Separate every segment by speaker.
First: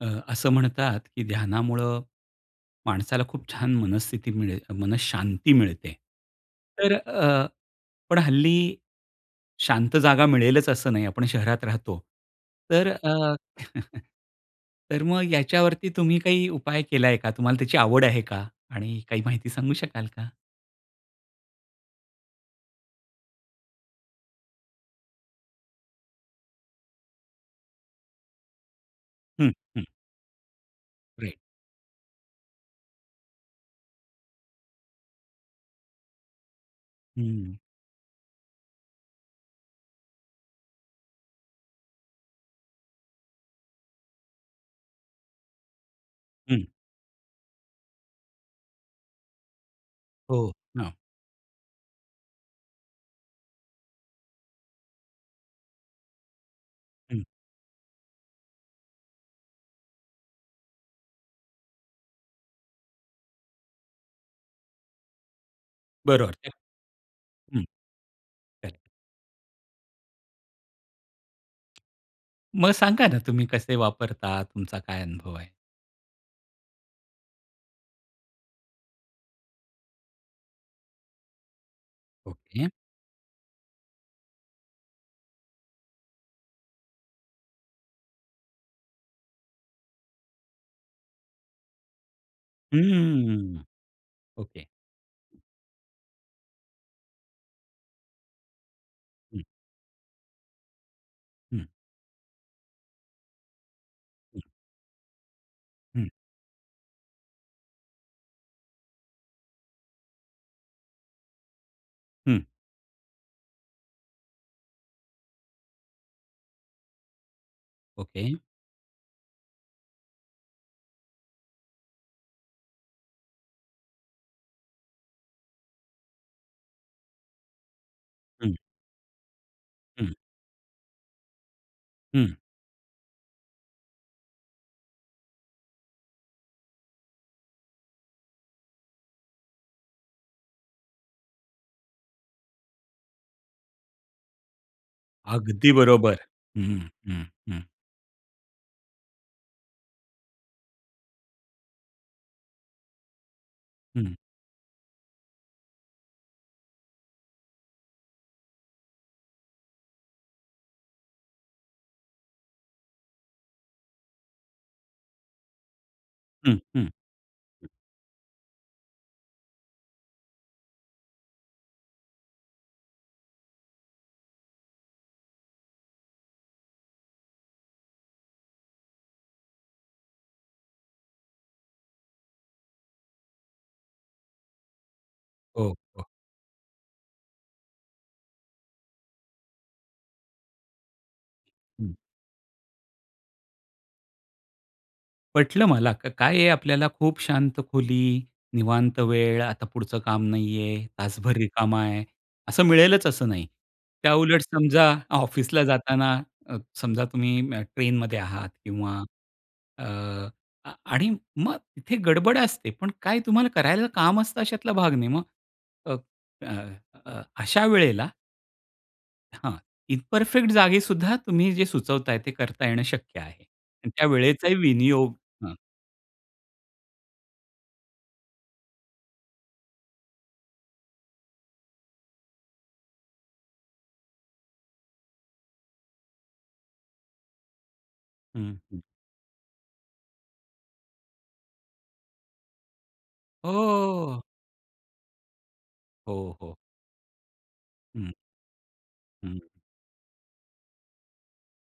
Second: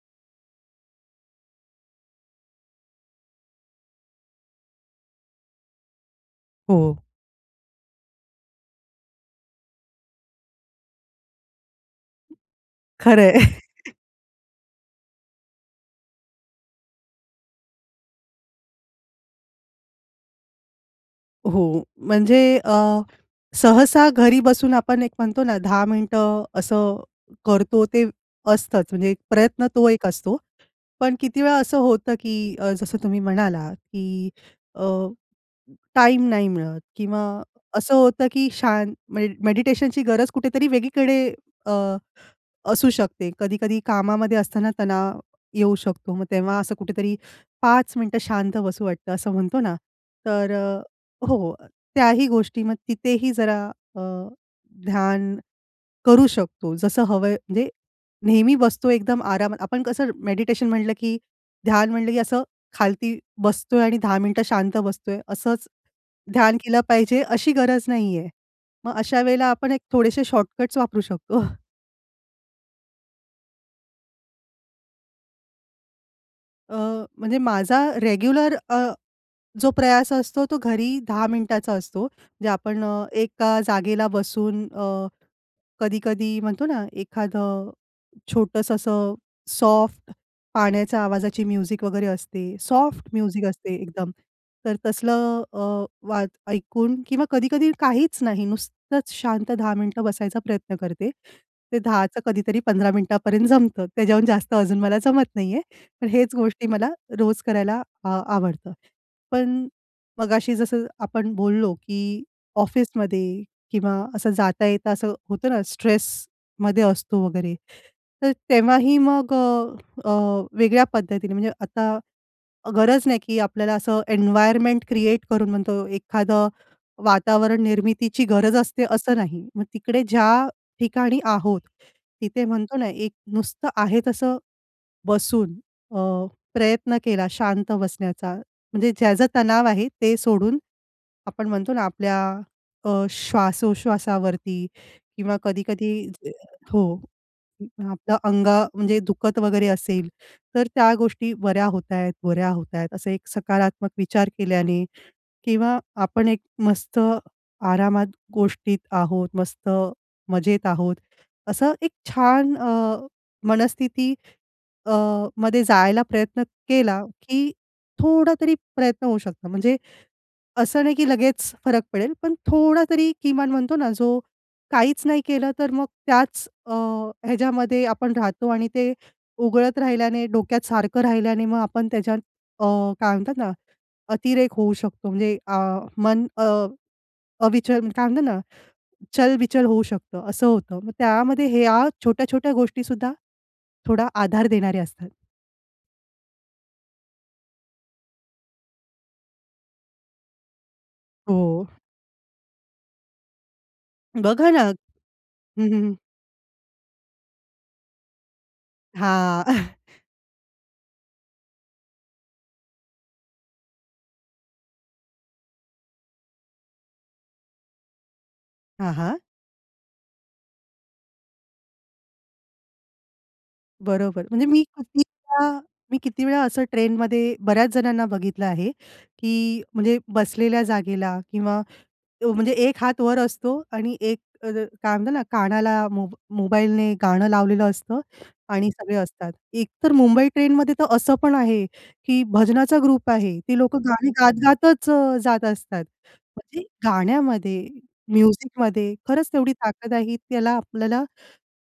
Speaker 1: अ, असं म्हणतात, की ध्यानामुळं माणसाला खूप छान मनस्थिती मिळेल मनःशांती मिळते. तर
Speaker 2: हो.
Speaker 1: अ, पण हल्ली, शांत जागा मिळेलच असं नाही आपण शहरात राहतो. तर
Speaker 2: खरं आहे.
Speaker 1: अ, तर मग याच्यावरती तुम्ही काही उपाय केलाय का? तुम्हाला त्याची आवड आहे का? आणि काही माहिती सांगू शकाल का?
Speaker 2: हो. म्हणजे अ, सहसा घरी बसून आपण एक म्हणतो ना, 10 मिनिटं असं करतो, ते असतंच. म्हणजे एक
Speaker 1: हं.
Speaker 2: प्रयत्न
Speaker 1: हं.
Speaker 2: तो एक असतो. पण
Speaker 1: राईट.
Speaker 2: किती वेळा असं होतं की अ, जसं तुम्ही म्हणालात, की अ, टाईम नाही मिळत किंवा
Speaker 1: हम्म.
Speaker 2: असं होतं की शान मे मेडिटेशनची गरज कुठेतरी वेगळीकडे अ, असू शकते. कधी-कधी कामामध्ये असताना तणाव येऊ शकतो, मग तेव्हा
Speaker 1: हं.
Speaker 2: असं कुठेतरी 5 मिनिटं शांत बसू वाटतं, असं म्हणतो ना, तर
Speaker 1: हो
Speaker 2: अ,
Speaker 1: ना.
Speaker 2: हो, अ, त्याही गोष्टी मग तिथेही जरा अ, ध्यान करू शकतो, जसं
Speaker 1: हं.
Speaker 2: हवंय म्हणजे नेहमी बसतो एकदम आरामात आपण कसं मेडिटेशन म्हटलं की ध्यान म्हटलं की असं खालती बसतोय आणि 10 मिनिटं शांत बसतोय, असंच
Speaker 1: बरं वाटतंय.
Speaker 2: ध्यान केलं पाहिजे अशी
Speaker 1: हं.
Speaker 2: गरज नाही आहे.
Speaker 1: बरं.
Speaker 2: मग अशा वेळेला आपण एक थोडेसे शॉर्टकट वापरू शकतो.
Speaker 1: मग सांगा ना, तुम्ही कसे वापरता तुमचा काय अनुभव आहे?
Speaker 2: अ, म्हणजे माझा रेग्युलर अ, जो प्रयास असतो तो घरी 10 मिनिटाचा असतो जे
Speaker 1: ओके.
Speaker 2: आपण अ, एका जागेला बसून अ, कधी-कधी म्हणतो ना एखादं छोटंसं असं सॉफ्ट पाण्याच्या आवाजाची म्युझिक वगैरे असते सॉफ्ट म्युझिक
Speaker 1: हम्म.
Speaker 2: असते एकदम.
Speaker 1: ओके.
Speaker 2: तर तसलं अ, वाच ऐकून किंवा कधी-कधी काहीच नाही, नुसतंच शांत 10 मिनिटं बसायचा प्रयत्न करते.
Speaker 1: हं.
Speaker 2: ते 10 चं कधीतरी 15 मिनिटापर्यं जमतं त्याहून जास्त अजून मला जमत नाही आहे.
Speaker 1: हं.
Speaker 2: पण हेच गोष्टी मला रोज करायला आ आवडतं. पण मगाशी जसं आपण बोललो, की
Speaker 1: हं.
Speaker 2: ऑफिसमध्ये किंवा असं जाता-येता असं होतं ना स्ट्रेसमध्ये असतो वगैरे तर
Speaker 1: ओके.
Speaker 2: तेव्हाही मग अ, अ, वेगळ्या पद्धतीने म्हणजे आता गरज नाही, की आपल्याला असं एन्वायरमेंट क्रिएट करून म्हणतो एखादं वातावरण निर्मितीची
Speaker 1: हं.
Speaker 2: गरज असते, असं नाही. मग तिकडे
Speaker 1: हं.
Speaker 2: ज्या ठिकाणी आहोत
Speaker 1: हं.
Speaker 2: तिथे म्हणतो ना एक नुसतं आहे तसं बसून अ, प्रयत्न केला शांत बसण्याचा म्हणजे ज्याचा तणाव आहे ते सोडून. आपण म्हणतो ना आपल्या अ, श्वासोश्वासावरती किंवा
Speaker 1: अगदी
Speaker 2: कधी-कधी
Speaker 1: बरोबर. हं.
Speaker 2: हो.
Speaker 1: हं. हं.
Speaker 2: आपलं अंग म्हणजे दुखत वगैरे असेल तर त्या गोष्टी बऱ्या होत आहेत, बऱ्या होत आहेत. असं एक सकारात्मक
Speaker 1: हं.
Speaker 2: विचार केल्याने किंवा आपण एक मस्त आरामात गोष्टीत आहोत मस्त मजेत आहोत. असं एक छान अ, मनस्थिती अ, मध्ये जायला प्रयत्न
Speaker 1: हं. हं.
Speaker 2: केला की थोडा तरी प्रयत्न होऊ शकतो. म्हणजे असं नाही, की लगेच फरक पडेल पण थोडा तरी किमान म्हणतो ना जो काहीच नाही केलं तर मग त्याच अ, ह्याच्यामध्ये आपण राहतो आणि ते उगळत राहिल्याने डोक्यात सारखं राहिल्याने मग आपण त्याच्यात अ, काय म्हणतात ना अतिरेक होऊ शकतो. म्हणजे अ,
Speaker 1: हो. हो.
Speaker 2: मन अविचल काय म्हणतात ना चल-बिचल होऊ शकतं. असं होतं मग त्यामध्ये ह्या
Speaker 1: हं.
Speaker 2: छोट्या-छोट्या गोष्टीसुद्धा थोडा आधार देणारे असतात.
Speaker 1: पटलं मला. का काय आहे आपल्याला खूप शांत खोली, निवांत वेळ आता पुढचं काम नाहीये, तासभर
Speaker 2: हो.
Speaker 1: रिकामा आहे असं मिळेलच असं नाही. त्याउलट
Speaker 2: बघा ना,
Speaker 1: समजा ऑफिसला
Speaker 2: हं, हं.
Speaker 1: जाताना अ, समजा तुम्ही ट्रेनमध्ये आहात किंवा
Speaker 2: हां.
Speaker 1: अ, आणि मग इथे गडबड असते पण काय तुम्हाला करायला काम असतं अशातला भाग नाही मग अ, अ, अशा वेळेला
Speaker 2: हां, हां.
Speaker 1: हां. इ परफेक्ट जागी सुद्धा तुम्ही जे सुचवताय, ते करता येणं शक्य आहे अन् त्या
Speaker 2: बरोबर. म्हणजे
Speaker 1: वेळेचा
Speaker 2: मी किती
Speaker 1: विनियोग हां.
Speaker 2: वेळा मी किती वेळा असं ट्रेनमध्ये बऱ्याच जणांना बघितलं आहे, की म्हणजे बसलेल्या जागेला किंवा अ, म्हणजे एक हात वर असतो आणि एक अ, काय म्हणतात ना, कानाला मो मोबाईलने गाणं लावलेलं असतं
Speaker 1: हं,
Speaker 2: आणि
Speaker 1: हं.
Speaker 2: सगळे असतात. एक तर मुंबई ट्रेनमध्ये तर असं पण आहे, की भजनाचा ग्रुप आहे.
Speaker 1: हो,
Speaker 2: ती लोकं
Speaker 1: हो,
Speaker 2: गाणी
Speaker 1: हो.
Speaker 2: गात गातच अ, जात असतात.
Speaker 1: हो, हो.
Speaker 2: म्हणजे गाण्यामध्ये
Speaker 1: हं.
Speaker 2: म्युझिक मध्ये खरंच
Speaker 1: हं.
Speaker 2: तेवढी ताकद आहे, ही त्याला आपल्याला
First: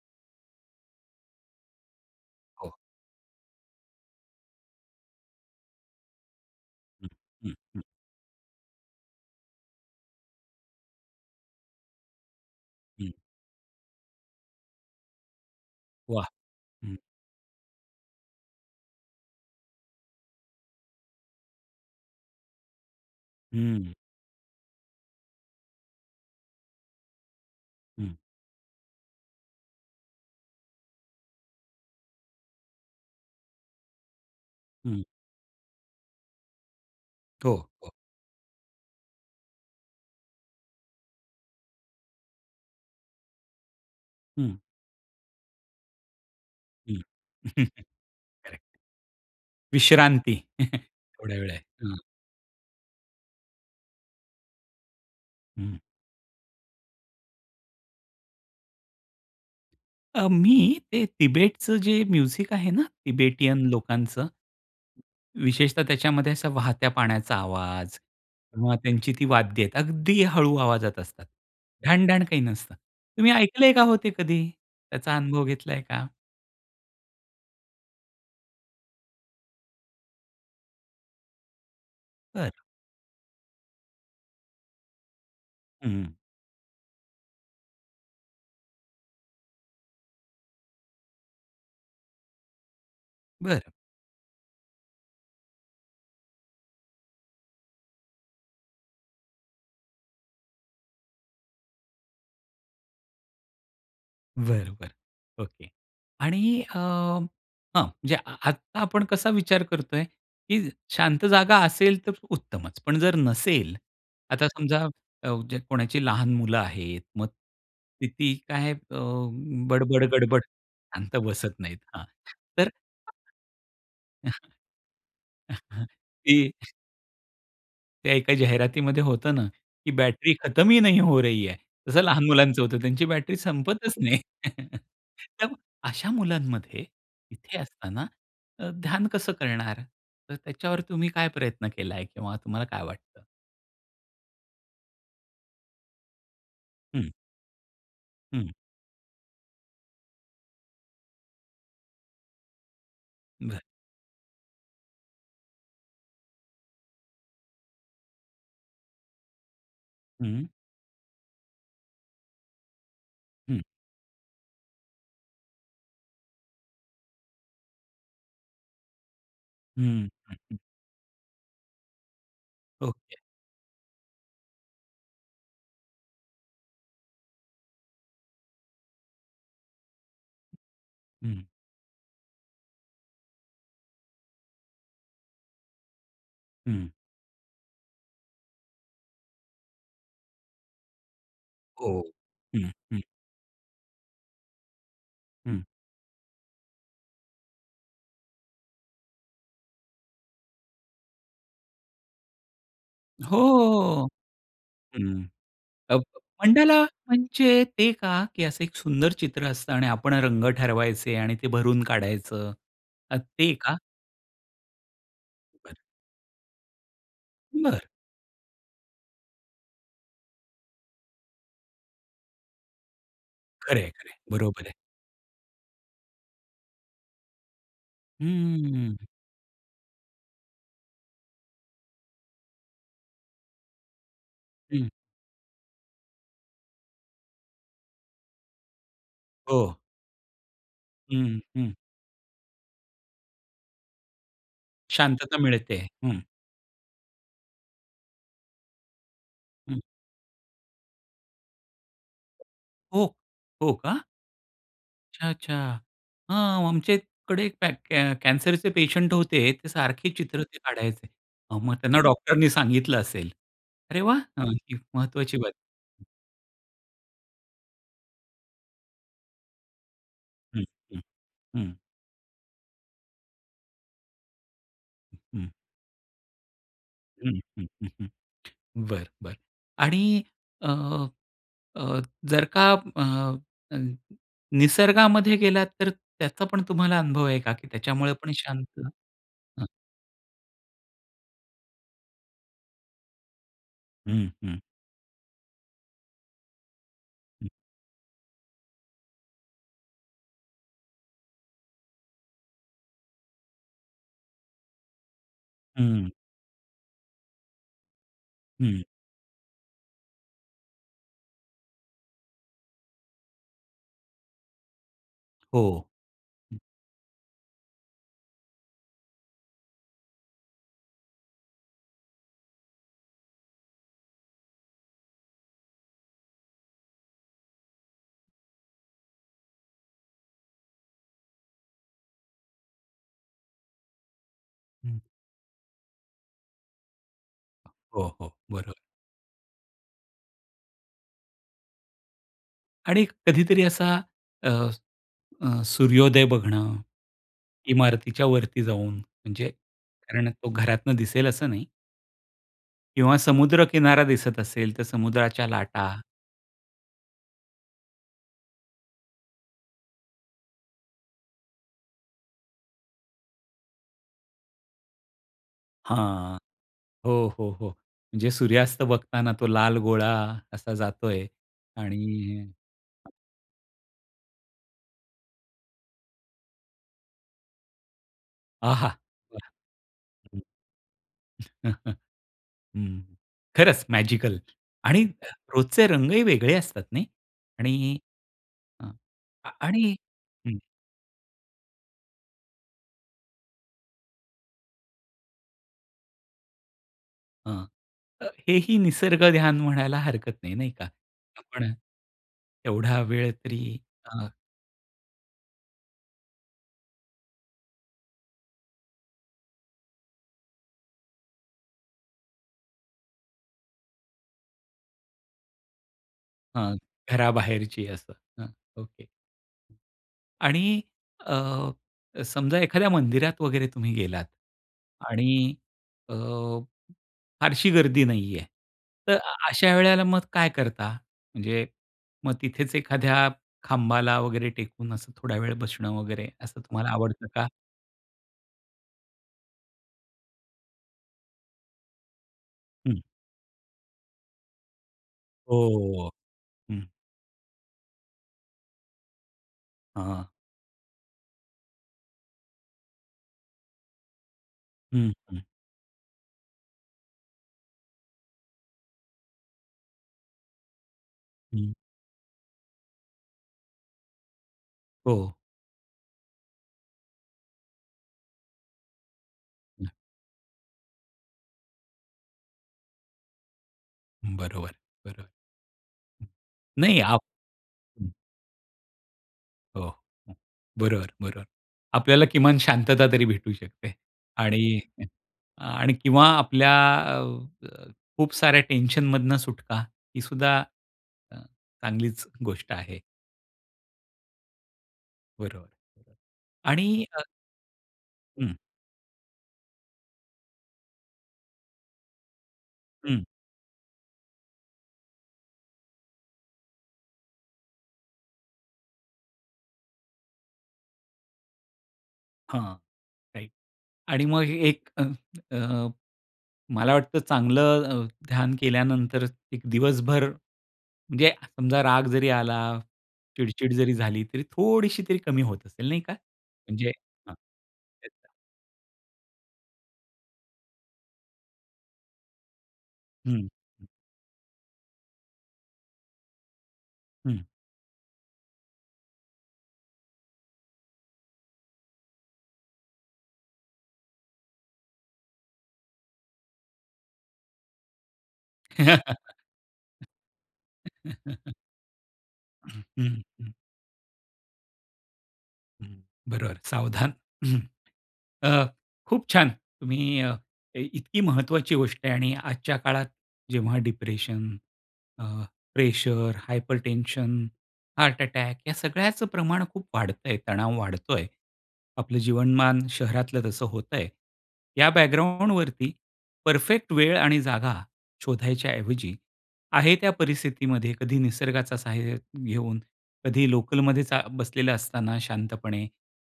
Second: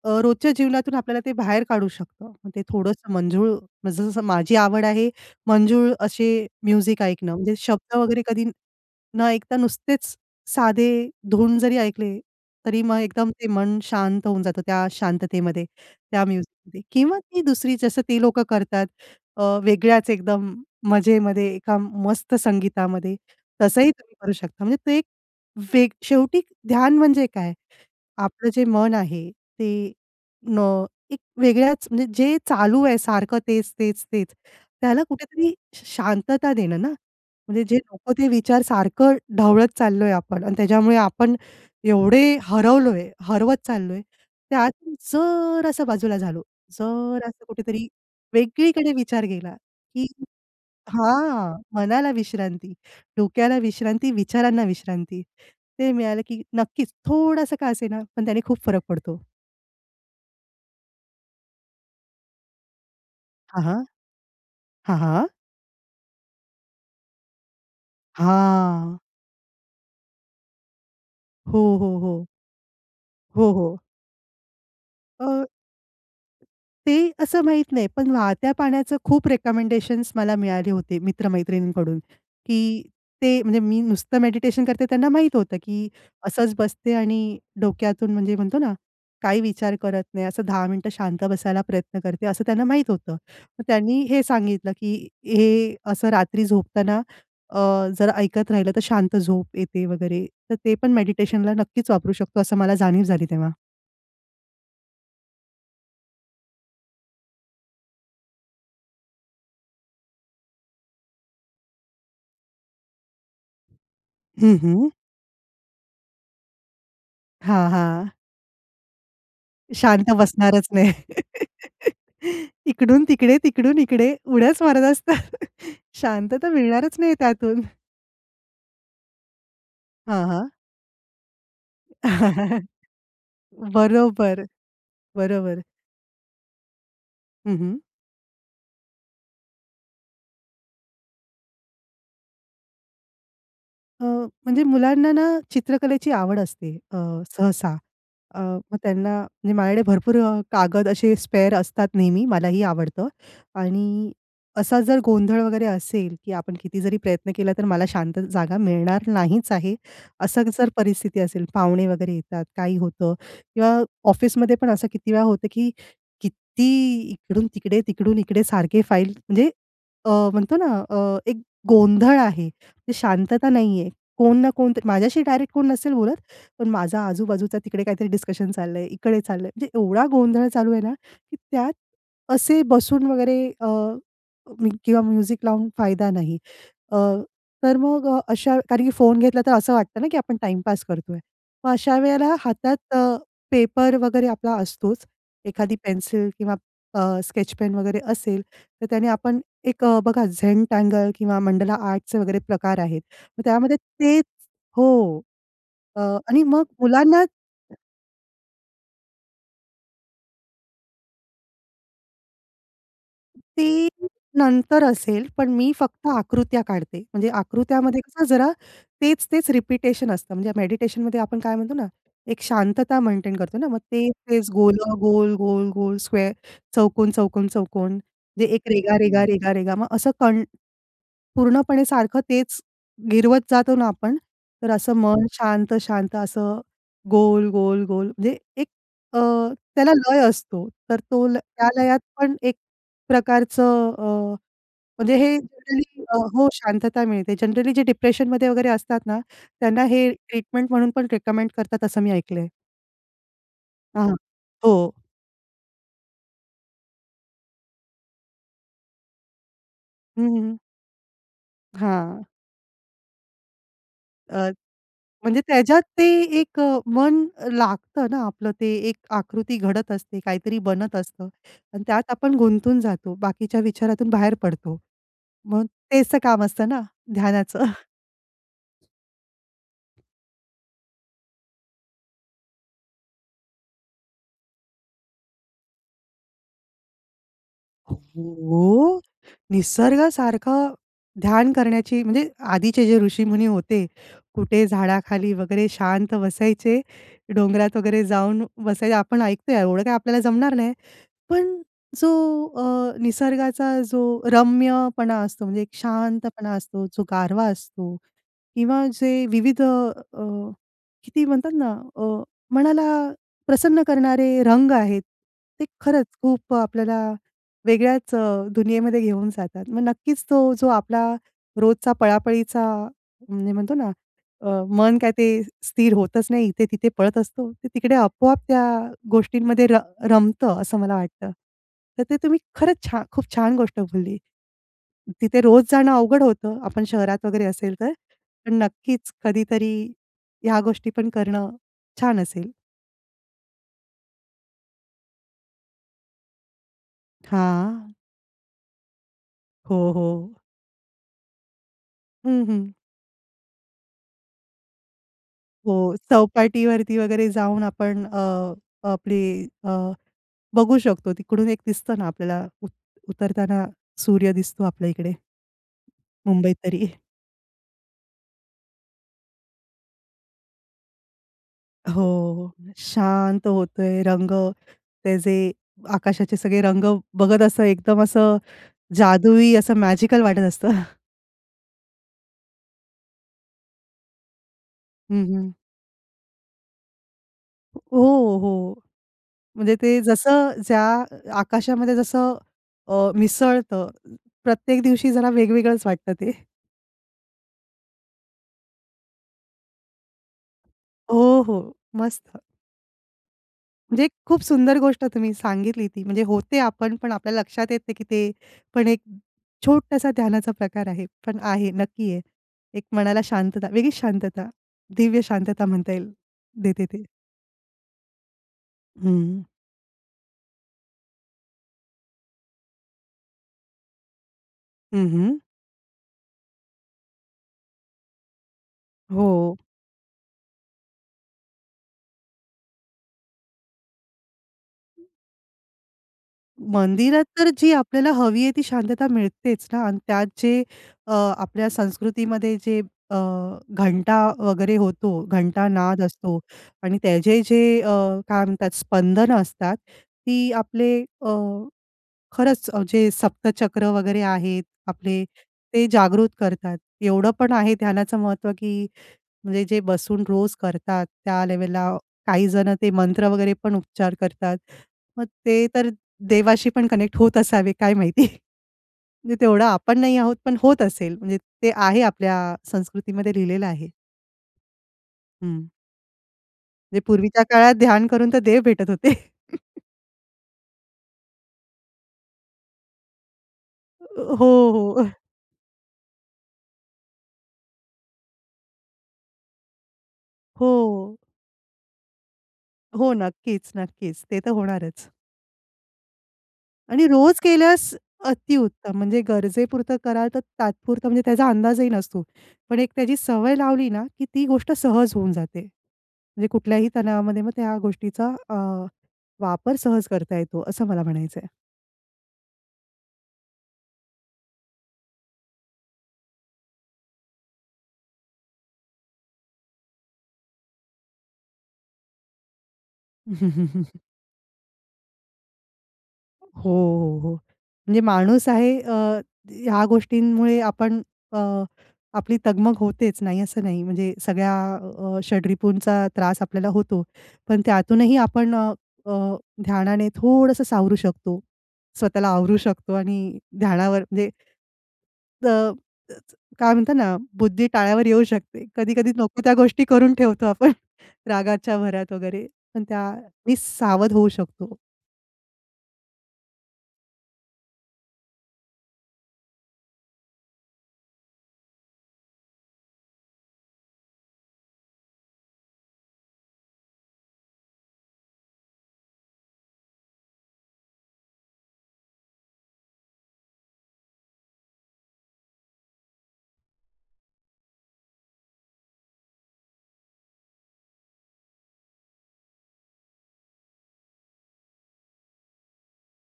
Speaker 2: अ, रोजच्या जीवनातून आपल्याला ते बाहेर काढू शकतं. मग ते
Speaker 1: हो.
Speaker 2: थोडंसं मंजुळ जसं-जसं माझी आवड आहे. मंजुळ अशे म्युझिक
Speaker 1: हं,
Speaker 2: ऐकणं.
Speaker 1: हं,
Speaker 2: म्हणजे
Speaker 1: हं.
Speaker 2: शब्द वगैरे कधी न ऐकता नुसतेच साधे धुंद जरी ऐकले, तरी मग
Speaker 1: हं.
Speaker 2: एकदम ते मन शांत होऊन जातं, त्या शांततेमध्ये. त्या
Speaker 1: वाह!
Speaker 2: म्युझिक मध्ये
Speaker 1: हं.
Speaker 2: किंवा ती दुसरी जसं ते लोकं करतात अ, वेगळ्याच एकदम मजेमध्ये एका मस्त संगीतामध्ये, तसंही
Speaker 1: हं.
Speaker 2: तुम्ही करू शकता. म्हणजे ते एक वेग शेवटी ध्यान म्हणजे काय?
Speaker 1: हं.
Speaker 2: आपलं जे मन आहे ते अं, एक वेगळ्याच, म्हणजे जे चालू आहे सारखं तेच-तेच-तेच. त्याला
Speaker 1: हं.
Speaker 2: कुठेतरी श शांतता देणं ना,
Speaker 1: हो,
Speaker 2: म्हणजे जे
Speaker 1: हो.
Speaker 2: लोकं ते विचार सारखं ढवळत चाललोय आपण अन् त्याच्यामुळे आपण एवढे हरवलोय, हरवत चाललोय.
Speaker 1: हं.
Speaker 2: त्यात जरांसा बाजूला झालो.
Speaker 1: हं.
Speaker 2: जरंसा कुठेतरी
Speaker 1: करेक्ट,
Speaker 2: वेगळीकडे विचार गेला, की
Speaker 1: विश्रांती. थोड्या वेळा
Speaker 2: हां.
Speaker 1: हां.
Speaker 2: मनाला विश्रांती, डोक्याला विश्रांती, विचारांना विश्रांती.
Speaker 1: हं.
Speaker 2: ते मिळालं, की नक्कीच थोडंसं का असेना, पण त्याने खूप फरक पडतो.
Speaker 1: अ, मी ते तिबेटच जे म्युझिक आहे ना, तिबेटियन
Speaker 2: हां, हां.
Speaker 1: लोकांचं.
Speaker 2: हां, हां.
Speaker 1: विशेषतः त्याच्यामध्ये असा वाहत्या पाण्याचा आवाज किंवा
Speaker 2: हां.
Speaker 1: त्यांची ती वाद्य आहेत, अगदी हळू आवाजात असतात.
Speaker 2: हो, हो.
Speaker 1: ढणढण
Speaker 2: हो.
Speaker 1: काही नसतं. तुम्ही
Speaker 2: हो,
Speaker 1: ऐकलंय
Speaker 2: हो.
Speaker 1: का हो ते कधी? त्याचा अनुभव
Speaker 2: अ,
Speaker 1: घेतलाय का?
Speaker 2: ते असं माहीत नाही. पण वाहत्या पाण्याचं खूप रिकमेंडेशन्स मला मिळाले होते मित्र-मैत्रिणींकडून,
Speaker 1: बरं.
Speaker 2: की ते म्हणजे मी नुसतं मेडिटेशन करते त्यांना माहीत होतं की
Speaker 1: हं, हं.
Speaker 2: असंच बसते आणि डोक्यातून म्हणजे म्हणतो ना, काही विचार करत नाही, असं 10 मिनिटं शांत बसायला प्रयत्न करते असं त्यांना माहीत होतं.
Speaker 1: बरं.
Speaker 2: मग त्यांनी हे सांगितलं की हे असं रात्री झोपताना अ, जर ऐकत राहिलं तर शांत झोप येते वगैरे. तर ते पण मेडिटेशनला नक्कीच वापरू शकतो असं मला जाणीव झाली तेव्हा.
Speaker 1: बरं, बरं ओके. आणि अ, हं. म्हणजे आत्ता आपण कसा विचार करतोय की शांत जागा असेल तर उत्तमचं. पण जर नसेल, आता
Speaker 2: हं,
Speaker 1: समजा
Speaker 2: हं.
Speaker 1: कोणाची लहान मुलं आहेत मग
Speaker 2: हां, हां.
Speaker 1: किती काय अ,
Speaker 2: शांत
Speaker 1: बडबड-गडबड
Speaker 2: बसणारच नाही.
Speaker 1: शांत बसत नाहीत. हां. तर
Speaker 2: इकडून-तिकडे, तिकडून-इकडे उड्याच मारत असता,
Speaker 1: की
Speaker 2: शांतता मिळणारच नाही त्यातून.
Speaker 1: त्या एका जाहिरातीमध्ये होतं ना, की
Speaker 2: हां,
Speaker 1: बॅटरी
Speaker 2: हां.
Speaker 1: खतम ही नहीं हो रही है. तसं लहान मुलांचं होतं त्यांची बॅटरी संपतच नाही.
Speaker 2: बरोबर,
Speaker 1: तर
Speaker 2: बरोबर.
Speaker 1: अशा मुलांमध्ये
Speaker 2: हं,
Speaker 1: इथे
Speaker 2: हं.
Speaker 1: असताना अ, ध्यान कसं करणार? तर त्याच्यावर तुम्ही काय प्रयत्न केला आहे? किंवा तुम्हाला काय वाटतं?
Speaker 2: अ, म्हणजे मुलांना ना, चित्रकलेची आवड असते अ,
Speaker 1: हं.
Speaker 2: सहसा. अ,
Speaker 1: हं.
Speaker 2: मग त्यांना म्हणजे माझ्याकडे भरपूर अ, कागद असे स्पेअर असतात नेहमी मलाही आवडतं
Speaker 1: बरं.
Speaker 2: आणि असा जर गोंधळ वगैरे असेल की आपण किती जरी प्रयत्न केला तर मला शांत जागा मिळणार नाहीच आहे. असं
Speaker 1: हं.
Speaker 2: जर परिस्थिती असेल पाहुणे वगैरे येतात, काही होतं
Speaker 1: हं.
Speaker 2: किंवा ऑफिसमध्ये पण असं किती वेळा होतं, की किती इकडून-तिकडे, तिकडून-इकडे सारखे फाईल म्हणजे
Speaker 1: हं,
Speaker 2: अ,
Speaker 1: हं, हं.
Speaker 2: म्हणतो ना अ, एक गोंधळ आहे ते
Speaker 1: ओके.
Speaker 2: शांतता नाही आहे, कोण ना कोण तर माझ्याशी डायरेक्ट कोण नसेल बोलत पण माझा आजूबाजूचा तिकडे काहीतरी डिस्कशन चाललं आहे, इकडे चाललंय. म्हणजे एवढा गोंधळ चालू आहे ना, की
Speaker 1: हं.
Speaker 2: त्यात असे बसून वगैरे अ, किंवा म्युझिक लावून फायदा नाही
Speaker 1: हं.
Speaker 2: अ, तर मग अ, अशा कारण की फोन घेतला तर असं वाटतं ना, की आपण टाईम पास करतोय. मग अशा
Speaker 1: हो,
Speaker 2: वेळेला
Speaker 1: हं,
Speaker 2: हातात
Speaker 1: हं.
Speaker 2: अ, पेपर वगैरे आपला असतोच,
Speaker 1: हं.
Speaker 2: एखादी पेन्सिल किंवा अ, स्केच पेन वगैरे असेल तर त्याने आपण एक बघा झेंटँगल किंवा मंडला आर्ट चे वगैरे प्रकार आहेत. मग त्यामध्ये
Speaker 1: हो,
Speaker 2: तेच हो,
Speaker 1: हं,
Speaker 2: अ,
Speaker 1: अब
Speaker 2: आणि मग
Speaker 1: मंडला
Speaker 2: मुलांना
Speaker 1: म्हणजे ते का की असं एक सुंदर चित्र असतं आणि आपण रंग ठरवायचे आणि ते भरून काढायचं अ, ते का?
Speaker 2: ते नंतर असेल पण मी
Speaker 1: बरं.
Speaker 2: फक्त आकृत्या काढते. म्हणजे
Speaker 1: बरं.
Speaker 2: आकृत्यामध्ये कसं जरा तेच-तेच रपिटेशन असतं म्हणजे मेडिटेशनमध्ये आपण काय म्हणतो ना, एक शांतता मेंटेन करतो ना, मग
Speaker 1: खरं आहे, खरं आहे.
Speaker 2: तेच-तेच
Speaker 1: बरोबर आहे.
Speaker 2: गोल-गोल, गोल-गोल स्क्वेअर चौकून-चौकन-चौकोन, जे एक
Speaker 1: हं.
Speaker 2: रेघा-रेघा, रेघा-रेघा. मग असं कण पूर्णपणे सारखं तेच गिरवत जातो ना आपण तर
Speaker 1: हं.
Speaker 2: असं मन शांत-शांत असं गोल-गोल-गोल म्हणजे एक अ,
Speaker 1: हो.
Speaker 2: त्याला लय असतो. तर तो ल
Speaker 1: हं,
Speaker 2: त्या
Speaker 1: हं.
Speaker 2: लयात पण एक प्रकारचं अ, म्हणजे हे
Speaker 1: शांतता मिळते आहे,
Speaker 2: जनरली
Speaker 1: हं.
Speaker 2: हो, शांतता मिळते. जनरली जे डिप्रेशन मध्ये वगैरे असतात ना,
Speaker 1: हं.
Speaker 2: त्यांना हे ट्रीटमेंट म्हणून पण रिकमेंड करतात असं मी ऐकलं आहे.
Speaker 1: हो, हो का?
Speaker 2: हां, हो.
Speaker 1: अच्छा! अच्छा! हां, आमच्याकडे कॅ कॅ कॅन्सरचे पेशंट होते ते सारखे
Speaker 2: हं,
Speaker 1: चित्र ते
Speaker 2: हं.
Speaker 1: काढायचे. हां, मग त्यांना
Speaker 2: हां.
Speaker 1: डॉक्टर नी सांगितलं असेल. अरे वाह!
Speaker 2: अ,
Speaker 1: हं, ही महत्वाची
Speaker 2: म्हणजे
Speaker 1: बातमी.
Speaker 2: त्याच्यात ते एक अ, मन लागतं ना आपलं ते एक आकृती घडत असते, काहीतरी
Speaker 1: हं,
Speaker 2: बनत
Speaker 1: हं,
Speaker 2: असतं
Speaker 1: हं.
Speaker 2: आणि त्यात आपण गुंतून जातो, बाकीच्या विचारातून बाहेर पडतो.
Speaker 1: हं.
Speaker 2: मग तेच काम असतं ना
Speaker 1: हं,
Speaker 2: ध्यानाचं.
Speaker 1: हं, हं, हं. बरं, बरं आणि अ, अ, जर का अ, अ, निसर्गामध्ये गेलात तर त्याचा पण तुम्हाला अनुभव आहे का त्याच्यामुळे पण शांत
Speaker 2: हो,
Speaker 1: हं.
Speaker 2: निसर्गासारखं ध्यान करण्याची म्हणजे आधीचे जे ऋषीमुनी होते,
Speaker 1: हं, हं.
Speaker 2: कुठे झाडाखाली वगैरे शांत बसायचे.
Speaker 1: हं.
Speaker 2: डोंगरात वगैरे जाऊन बसायचं. आपण ऐकतोय एवढं काही आपल्याला जमणार नाही. पण जो अ, निसर्गाचा जो रम्यपणा असतो म्हणजे एक
Speaker 1: हं.
Speaker 2: शांतपणा असतो, जो गारवा असतो
Speaker 1: हं.
Speaker 2: किंवा जे विविध अ, किती म्हणतात ना अ, मनाला प्रसन्न करणारे रंग आहेत.
Speaker 1: हो,
Speaker 2: ते खरंच खूप
Speaker 1: हं.
Speaker 2: आपल्याला वेगळ्याच अ, दुनियेमध्ये घेऊन जातात. मग नक्कीच तो जो आपला रोजचा पळापळीचा म्हणजे म्हणतो ना, अ, मन काय ते स्थिर होतच नाही इथे-तिथे पळत असतो ते तिकडे आपोआप त्या गोष्टींमध्ये र रमतं असं मला वाटतं. तर ते तुम्ही खरंच छान खूप छान गोष्ट बोलली.
Speaker 1: हं.
Speaker 2: तिथे रोज जाणं अवघड होतं आपण शहरात वगैरे असेल तर
Speaker 1: हो, हो,
Speaker 2: पण
Speaker 1: बरोबर.
Speaker 2: नक्कीच कधीतरी ह्या गोष्टी पण करणं छान असेल.
Speaker 1: आणि कधीतरी असा अ, अ, सूर्योदय बघणं,
Speaker 2: हां.
Speaker 1: इमारतीच्या वरती जाऊन, म्हणजे
Speaker 2: हो,
Speaker 1: कारण
Speaker 2: हो.
Speaker 1: तो घरातून दिसेल असं नाही.
Speaker 2: हं, हं.
Speaker 1: किंवा समुद्र किनारा दिसत असेल, तर समुद्राच्या लाटा.
Speaker 2: हो, चौपाटीवरती वगैरे जाऊन आपण, अ, आपली अ, बघू शकतो तिकडून एक दिसतं ना, आपल्याला उत उतरताना सूर्य दिसतो आपल्या इकडे.
Speaker 1: हां,
Speaker 2: मुंबईत तरी.
Speaker 1: हो, हो, हो. म्हणजे सूर्यास्त बघताना तो लाल गोळा असा जातोय आणि
Speaker 2: हो, शांत होतोय रंग, ते जे आकाशाचे सगळे रंग बघत असतं, एकदम असं,
Speaker 1: आहा!
Speaker 2: जादुई असं मॅजिकल वाटत
Speaker 1: वाह!
Speaker 2: असतं.
Speaker 1: हं, खरंच मॅजिकल आणि
Speaker 2: हं, हं.
Speaker 1: रोजचे रंगही वेगळे असतात नाही? आणि
Speaker 2: हो, हो.
Speaker 1: हं अ,
Speaker 2: म्हणजे
Speaker 1: आणि
Speaker 2: ते जसं
Speaker 1: हं.
Speaker 2: ज्या आकाशामध्ये जसं अ, मिसळतं, प्रत्येक दिवशी जरा वेगवेगळंच वाटतं ते.
Speaker 1: हं, अ, हे ही निसर्ग ध्यान म्हणायला हरकत नाही. नाही का,
Speaker 2: हो, हो,
Speaker 1: आपण
Speaker 2: मस्त.
Speaker 1: एवढा वेळ तरी
Speaker 2: म्हणजे एक
Speaker 1: अ
Speaker 2: खूप सुंदर गोष्ट तुम्ही सांगितली ती. म्हणजे होते आपण पण आपल्याला लक्षात येते नाही, की ते, पण एक छोटासा ध्यानाचा प्रकार आहे, पण आहे नक्की आहे. एक मनाला शांतता, वेगळीच शांतता दिव्य शांतता म्हणता येईल
Speaker 1: हां,
Speaker 2: देते ते.
Speaker 1: घराबाहेरची असं हं, ओके.
Speaker 2: हं.
Speaker 1: आणि अ, समजा एखाद्या मंदिरात वगैरे तुम्ही गेलात
Speaker 2: हं, हं.
Speaker 1: आणि अ, फारशी गर्दी नाही आहे, तर
Speaker 2: हो.
Speaker 1: अशा वेळेला मग काय करता? म्हणजे मग तिथेच एखाद्या खांबाला वगैरे टेकून असं थोडा वेळ बसणं वगैरे, असं तुम्हाला
Speaker 2: मंदिरात
Speaker 1: आवडतं का?
Speaker 2: तर जी आपल्याला हवी आहे ती शांतता मिळतेच ना अन् त्यात जे अ, आपल्या संस्कृतीमध्ये जे
Speaker 1: हं.
Speaker 2: अ, घंटा वगैरे होतो, घंटानाद
Speaker 1: हो,
Speaker 2: असतो
Speaker 1: हं.
Speaker 2: आणि त्याचे जे अ, काय म्हणतात अ, स्पंदनं असतात
Speaker 1: हां.
Speaker 2: ती आपले अ, खरंच जे सप्तचक्र वगैरे आहेत,
Speaker 1: हं,
Speaker 2: आपले
Speaker 1: हं.
Speaker 2: ते जागृत करतात. एवढं पण आहे ध्यानाचं महत्त्व, की म्हणजे जे बसून रोज करतात त्या
Speaker 1: हं.
Speaker 2: लेव्हलला काही जण ते मंत्र वगैरे पण उपचार करतात. मग
Speaker 1: हो.
Speaker 2: ते तर देवाशी पण कनेक्ट होत असावे काय माहिती. म्हणजे तेवढं
Speaker 1: हं.
Speaker 2: आपण नाही आहोत, पण होत असेल म्हणजे ते आहे आपल्या संस्कृतीमध्ये लिहिलेलं आहे.
Speaker 1: हं. बरोबर, बरोबर.
Speaker 2: हं.
Speaker 1: नाही
Speaker 2: ते
Speaker 1: आप
Speaker 2: पूर्वीच्या काळात ध्यान
Speaker 1: हं.
Speaker 2: करून तर देव भेटत होते.
Speaker 1: हो. बरोबर, बरोबर. आपल्याला किमान शांतता तरी भेटू शकते.
Speaker 2: अ, हो,
Speaker 1: आणि
Speaker 2: हो.
Speaker 1: हं. आणि किंवा आपल्या अ, खूप साऱ्या टेन्शन मधून सुटका, ही सुद्धा
Speaker 2: हो.
Speaker 1: अ, चांगलीच गोष्ट आहे.
Speaker 2: हो, नक्कीच, नक्कीच ते तर होणारच.
Speaker 1: बरोबर. आणि
Speaker 2: आणि
Speaker 1: [unintelligible]
Speaker 2: रोज केल्यास
Speaker 1: हं.
Speaker 2: अतिउत्तम म्हणजे गरजेपुरतं कराल तर तात्पुरतं म्हणजे त्याचा अंदाजही नसतो. पण एक त्याची
Speaker 1: हं.
Speaker 2: सवय लावली ना, की ती गोष्ट सहज होऊन जाते. म्हणजे कुठल्याही तणावामध्ये मग त्या गोष्टीचा अ, वापर सहज करता येतो, असं मला म्हणायचं आहे.
Speaker 1: हां. राईट आणि मग हे एक अ, अं, मला वाटतं चांगलं अ, ध्यान केल्यानंतर एक दिवसभर म्हणजे समजा राग जरी आला,
Speaker 2: हं, हं,
Speaker 1: चिडचिड
Speaker 2: हं.
Speaker 1: जरी झाली तरी थोडीशी तरी कमी होत असेल नाही का
Speaker 2: हो,
Speaker 1: म्हणजे
Speaker 2: हो, हो.
Speaker 1: हां.
Speaker 2: म्हणजे
Speaker 1: [unintelligible]
Speaker 2: माणूस आहे अ, ह्या गोष्टींमुळे आपण अ, आपली तगमग होतेच नाही
Speaker 1: हं.
Speaker 2: असं नाही
Speaker 1: हं.
Speaker 2: म्हणजे सगळ्या अ, षडरिपुंचा त्रास आपल्याला होतो.
Speaker 1: हं.
Speaker 2: पण त्यातूनही आपण अ, अ, ध्यानाने थोडंसं सावरू शकतो. स्वतःला आवरू शकतो. आणि ध्यानावर [unintelligible] अ, म्हणजे तर काय म्हणतात ना, बुद्धी टाळ्यावर येऊ शकते, कधी-कधी नको त्या गोष्टी करून ठेवतो आपण रागाच्या भरात वगैरे
Speaker 1: हं,
Speaker 2: पण
Speaker 1: हं, हं.
Speaker 2: त्यानी सावध होऊ शकतो.
Speaker 1: हं. बरोबर, सावधान. अ, खूप छान. तुम्ही अ, काही इतकी महत्त्वाची गोष्ट आहे आणि आजच्या काळात जेव्हा डिप्रेशन, अ, प्रेशर, हायपरटेन्शन, हार्ट अटॅक या सगळ्याच प्रमाण खूप वाढतंय, तणाव वाढतोय. आपलं जीवनमान शहरातलं तसं होत आहे. या बॅकग्राउंडवरती परफेक्ट वेळ आणि जागा शोधायच्या ऐवजी, आहे त्या परिस्थितीमध्ये कधी निसर्गाचा सहाय्य घेऊन कधी लोकलमध्ये चा बसलेला असताना शांतपणे,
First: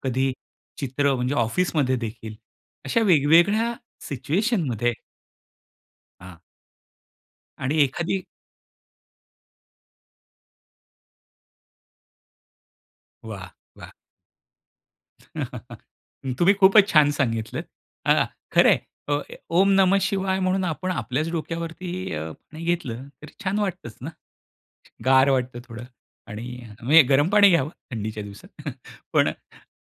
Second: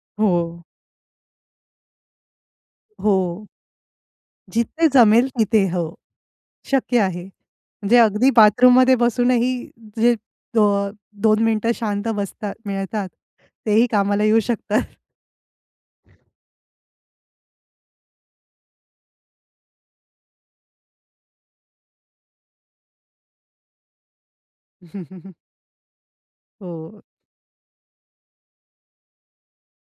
Speaker 1: कधी
Speaker 2: हो.
Speaker 1: चित्र म्हणजे ऑफिसमध्ये देखील अशा
Speaker 2: हो.
Speaker 1: वेगवेगळ्या
Speaker 2: जिथे
Speaker 1: सिच्युएशनमध्ये
Speaker 2: जमेल तिथे. हो.
Speaker 1: हां.
Speaker 2: शक्य आहे.
Speaker 1: आणि
Speaker 2: म्हणजे
Speaker 1: एखादी
Speaker 2: अगदी बाथरूममध्ये बसूनही जे अ, 2 मिनिटं शांत बसतात मिळतात.
Speaker 1: वाह!
Speaker 2: तेही
Speaker 1: वाह!
Speaker 2: कामाला येऊ शकतात.
Speaker 1: तुम्ही खूपच छान सांगितलं. अ, खरं आहे. ओ ओम नमः शिवाय म्हणून आपण आपल्याच डोक्यावरती अ, पाणी घेतलं, तर छान वाटतंच ना? गार वाटतं थोडं आणि अ, म्हणजे
Speaker 2: हो.
Speaker 1: गरम पाणी घ्यावं थंडीच्या दिवसात. पण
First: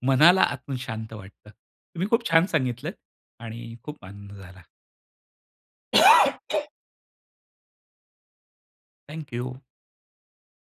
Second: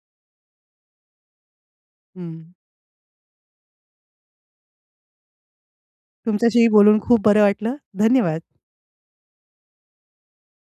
Speaker 1: मनाला आतून शांत वाटतं. तुम्ही खूप छान
Speaker 2: हं.
Speaker 1: सांगितलत आणि खूप आनंद झाला.
Speaker 2: तुमच्याशीही बोलून खूप बरं वाटलं. धन्यवाद.
Speaker 1: Thank you.